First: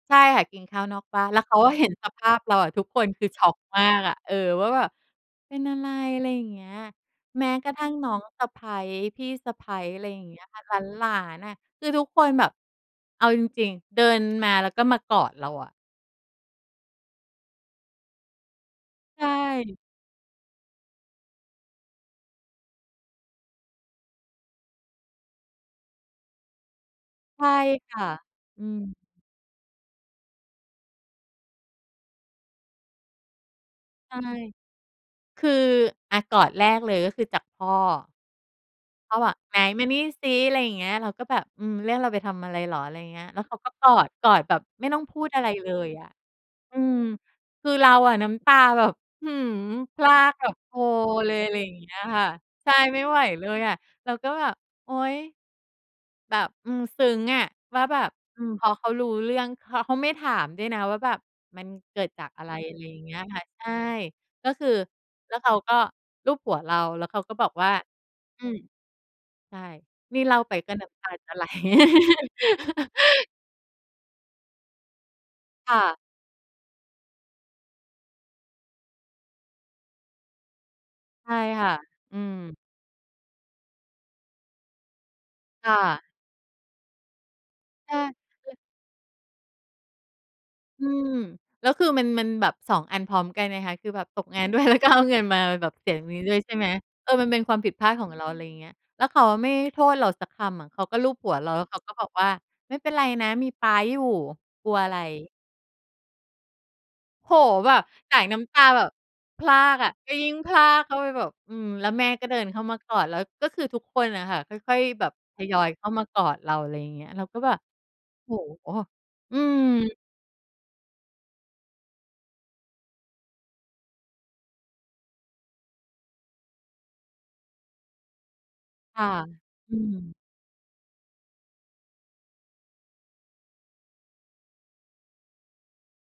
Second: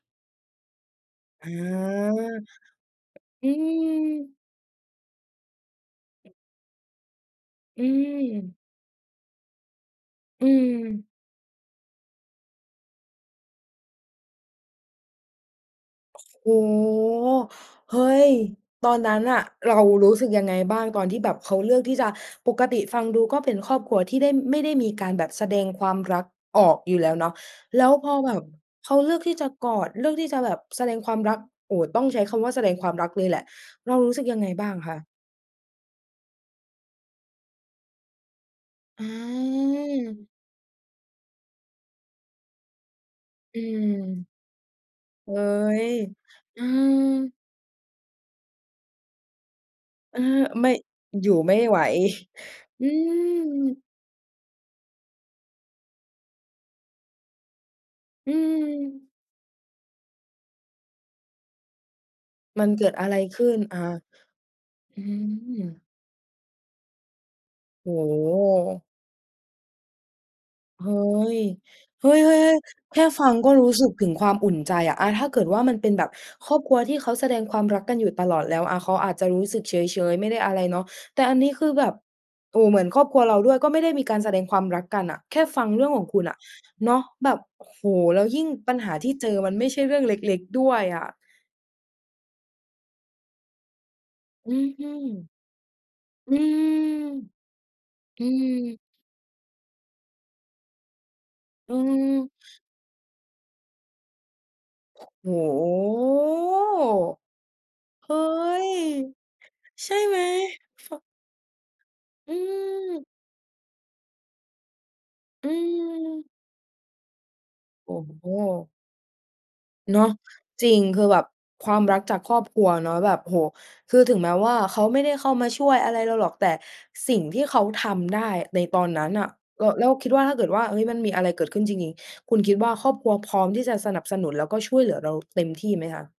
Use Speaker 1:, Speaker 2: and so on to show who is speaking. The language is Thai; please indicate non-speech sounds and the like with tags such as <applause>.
Speaker 1: ใช่ค่ะ กินข้าวนอกบ้าน แล้ว
Speaker 2: อา
Speaker 1: เขาก็เห็นสภาพเราอะ ทุกคนคือช็
Speaker 2: อื
Speaker 1: อกมากอะ เออ
Speaker 2: ม
Speaker 1: ว่าแบบ "เป็นอะไร?" อะไรอย่างเงี้ย แม้กระท
Speaker 2: อื
Speaker 1: ั่งน้องสะ
Speaker 2: ม
Speaker 1: ใภ้ พี่สะใภ้ อะไรอย่างเงี้
Speaker 2: อ
Speaker 1: ย
Speaker 2: ื
Speaker 1: ค่ะ หล
Speaker 2: ม
Speaker 1: าน ๆ อะ คือทุกคนแบบ เอาจริง ๆ เดิน มาแล้วก็มากอดเราอะ
Speaker 2: โอ้โฮ เฮ้ย ตอนนั
Speaker 1: ใ
Speaker 2: ้
Speaker 1: ช
Speaker 2: นน่ะ
Speaker 1: ่
Speaker 2: เรารู้สึกยังไงบ้าง ตอนที่แบบเขาเลือกที่จะ ปกติฟังดูก็เป็นครอบครัวที่ได้ ไม่ได้มีการแบบแสดงความรักออกอยู่แล้วเนาะ
Speaker 1: ใช่
Speaker 2: แล้
Speaker 1: ค
Speaker 2: ว
Speaker 1: ่ะ
Speaker 2: พอแบบ
Speaker 1: อื
Speaker 2: เข
Speaker 1: ม
Speaker 2: าเลือกที่จะกอด เลือกที่จะแบบแสดงความรัก โอ้โฮ ต้องใช้คำว่าแสดงความรักเลยแหละ เรารู
Speaker 1: ใช
Speaker 2: ้สึก
Speaker 1: ่
Speaker 2: ยังไงบ้างคะ?
Speaker 1: คือ อา กอดแรกเลย ก็คือจากพ่อ
Speaker 2: อ
Speaker 1: เขาอะ "ไหนมานี่ซ
Speaker 2: า
Speaker 1: ิ" อะไรอย่างเงี้ย เราก็แบบ "อืม เรียกเราไปทำอะไรเหรอ?" อะไรอย่างเงี้ย แล้วเข
Speaker 2: อ
Speaker 1: า
Speaker 2: ื
Speaker 1: ก็กอด ก
Speaker 2: ม
Speaker 1: อดแบบไม่ต้องพู
Speaker 2: เ
Speaker 1: ด
Speaker 2: ฮ้
Speaker 1: อะไรเล
Speaker 2: ย
Speaker 1: ยอะ
Speaker 2: อื
Speaker 1: อืม
Speaker 2: อ
Speaker 1: คือเราอะน้ำตาแบบ อื้อฮือ พรา
Speaker 2: เออ
Speaker 1: กแบบ
Speaker 2: ไม่
Speaker 1: โฮ
Speaker 2: อย
Speaker 1: เ
Speaker 2: ู
Speaker 1: ล
Speaker 2: ่
Speaker 1: ย อ
Speaker 2: ไ
Speaker 1: ะ
Speaker 2: ม
Speaker 1: ไ
Speaker 2: ่
Speaker 1: รอย่
Speaker 2: ไ
Speaker 1: า
Speaker 2: หว
Speaker 1: งเงี้ยค่ะ
Speaker 2: <chuckles>
Speaker 1: ใช่
Speaker 2: อื
Speaker 1: ไม่ไหวเลยอะ
Speaker 2: ม
Speaker 1: เราก็แบบ โอ๊ย แบบ อืม ซึ้งอะ ว่าแบบ
Speaker 2: อื
Speaker 1: อืม พอเขาร
Speaker 2: ม
Speaker 1: ู้เรื่อง ข เขาไม่ถามด้วยนะว่าแบบ มันเกิดจากอะไร
Speaker 2: มัน
Speaker 1: อะไ
Speaker 2: เ
Speaker 1: ร
Speaker 2: กิ
Speaker 1: อย
Speaker 2: ด
Speaker 1: ่าง
Speaker 2: อะ
Speaker 1: เง
Speaker 2: ไ
Speaker 1: ี
Speaker 2: ร
Speaker 1: ้ยค
Speaker 2: ข
Speaker 1: ่ะ
Speaker 2: ึ้น
Speaker 1: ใช่
Speaker 2: อา
Speaker 1: ก็คือ
Speaker 2: อื
Speaker 1: แล้วเขาก็
Speaker 2: ม
Speaker 1: ลูบหัวเรา แล้วเขาก็บอกว่า
Speaker 2: โอ้โ
Speaker 1: อืม
Speaker 2: ฮ
Speaker 1: ใช่ นี่เล่าไปก็
Speaker 2: เ
Speaker 1: น้
Speaker 2: ฮ้
Speaker 1: ำตาจะไ
Speaker 2: ย
Speaker 1: หล
Speaker 2: เฮ้ย ๆ ๆ แค่ฟั
Speaker 1: <laughs>
Speaker 2: งก็รู้สึกถึงความอุ่นใจอะ อา ถ้าเกิดว่า
Speaker 1: ค
Speaker 2: มั
Speaker 1: ่
Speaker 2: นเป็น
Speaker 1: ะ
Speaker 2: แบบครอบครัวที่เขาแสดงความรักกันอยู่ตลอดแล้วอะ เขาอาจจะรู้สึกเฉย ๆ ไม่ได้อะไรเนาะ แต่
Speaker 1: ใช
Speaker 2: อั
Speaker 1: ่
Speaker 2: นนี้ค
Speaker 1: ค่
Speaker 2: ื
Speaker 1: ะ
Speaker 2: อแบบ
Speaker 1: อืม
Speaker 2: โอ้โฮ เหมือนครอบครัวเราด้วย ก็ไม่ได้มีการแสดงความรักกันอะ แค่ฟั
Speaker 1: ค
Speaker 2: ง
Speaker 1: ่
Speaker 2: เรื่องข
Speaker 1: ะ
Speaker 2: องคุณอะ เนาะ แบบ โอ้โฮ
Speaker 1: ช
Speaker 2: แล้วยิ่ง
Speaker 1: อ
Speaker 2: ปัญหาที่เจอมันไม่ใช่เรื่องเล็ก ๆ ด้ว
Speaker 1: อ
Speaker 2: ย
Speaker 1: ื
Speaker 2: อ
Speaker 1: ม
Speaker 2: ะ
Speaker 1: แล้วคือมัน มันแบบ 2 อันพร้อมกันไงคะ ตกงาน
Speaker 2: อื
Speaker 1: ด้วย
Speaker 2: อ
Speaker 1: แล้ว
Speaker 2: ฮ
Speaker 1: ก็
Speaker 2: ึ
Speaker 1: เอาเงินมา ม แบบ เสียตรงนี้
Speaker 2: อ
Speaker 1: ด้
Speaker 2: ื
Speaker 1: วย ใช่
Speaker 2: ม
Speaker 1: ไหม เออ มันเป็นความผิดพลาดของเ
Speaker 2: อ
Speaker 1: ร
Speaker 2: ื
Speaker 1: า อะไรอย่างเงี้ย
Speaker 2: ม
Speaker 1: แล้วเขาอะไม่โทษเราสักคำอะ เขาก็ลูบหัวเรา แล้ว
Speaker 2: อื
Speaker 1: เขาก็บอก
Speaker 2: อ
Speaker 1: ว่า "ไม่เป็นไรนะ มีป๊าอยู่ กลัวอะไร?"
Speaker 2: โอ้โ
Speaker 1: โอ้โฮ แบบ
Speaker 2: ฮ เฮ
Speaker 1: ส
Speaker 2: ้
Speaker 1: ายน้ำตา
Speaker 2: ย
Speaker 1: แบบพรากอ
Speaker 2: ใช
Speaker 1: ะ
Speaker 2: ่
Speaker 1: ก
Speaker 2: ไ
Speaker 1: ็
Speaker 2: หม?
Speaker 1: ยิ่งพราก
Speaker 2: ฟ
Speaker 1: เข้าไปแบบ อืม แล้วแม่ก็
Speaker 2: อ
Speaker 1: เด
Speaker 2: ื
Speaker 1: ินเข้ามากอ
Speaker 2: ม
Speaker 1: ด แล้วก็คือทุกคนอะค่ะ ค่อย ๆ แบบท
Speaker 2: อื
Speaker 1: ยอยเข้ามากอ
Speaker 2: ม
Speaker 1: ดเรา อะไรอย่างเงี้ย เราก็แบบ
Speaker 2: โอ้โ
Speaker 1: โอ้โฮ
Speaker 2: ฮ
Speaker 1: อืม
Speaker 2: เนาะ จริง คือแบบความรักจากครอบครัวเนาะ แบบ โอ้โฮ คือถึงแม้ว่าเขาไม่ได้เข้ามาช่วยอะไรเราหรอก แต่สิ่งที่เขาทำได้ในตอน
Speaker 1: ค
Speaker 2: น
Speaker 1: ่
Speaker 2: ั
Speaker 1: ะ
Speaker 2: ้นน่ะ ล
Speaker 1: อื
Speaker 2: แล้วคิด
Speaker 1: ม
Speaker 2: ว่าถ้าเกิดว่า เฮ้ย มันมีอะไรเกิดขึ้นจริง ๆ คุณคิดว่าครอบครัวพร้อมที่จะสนับสนุน แล้วก็ช่วยเหลือเราเต็มที่ไหมคะ?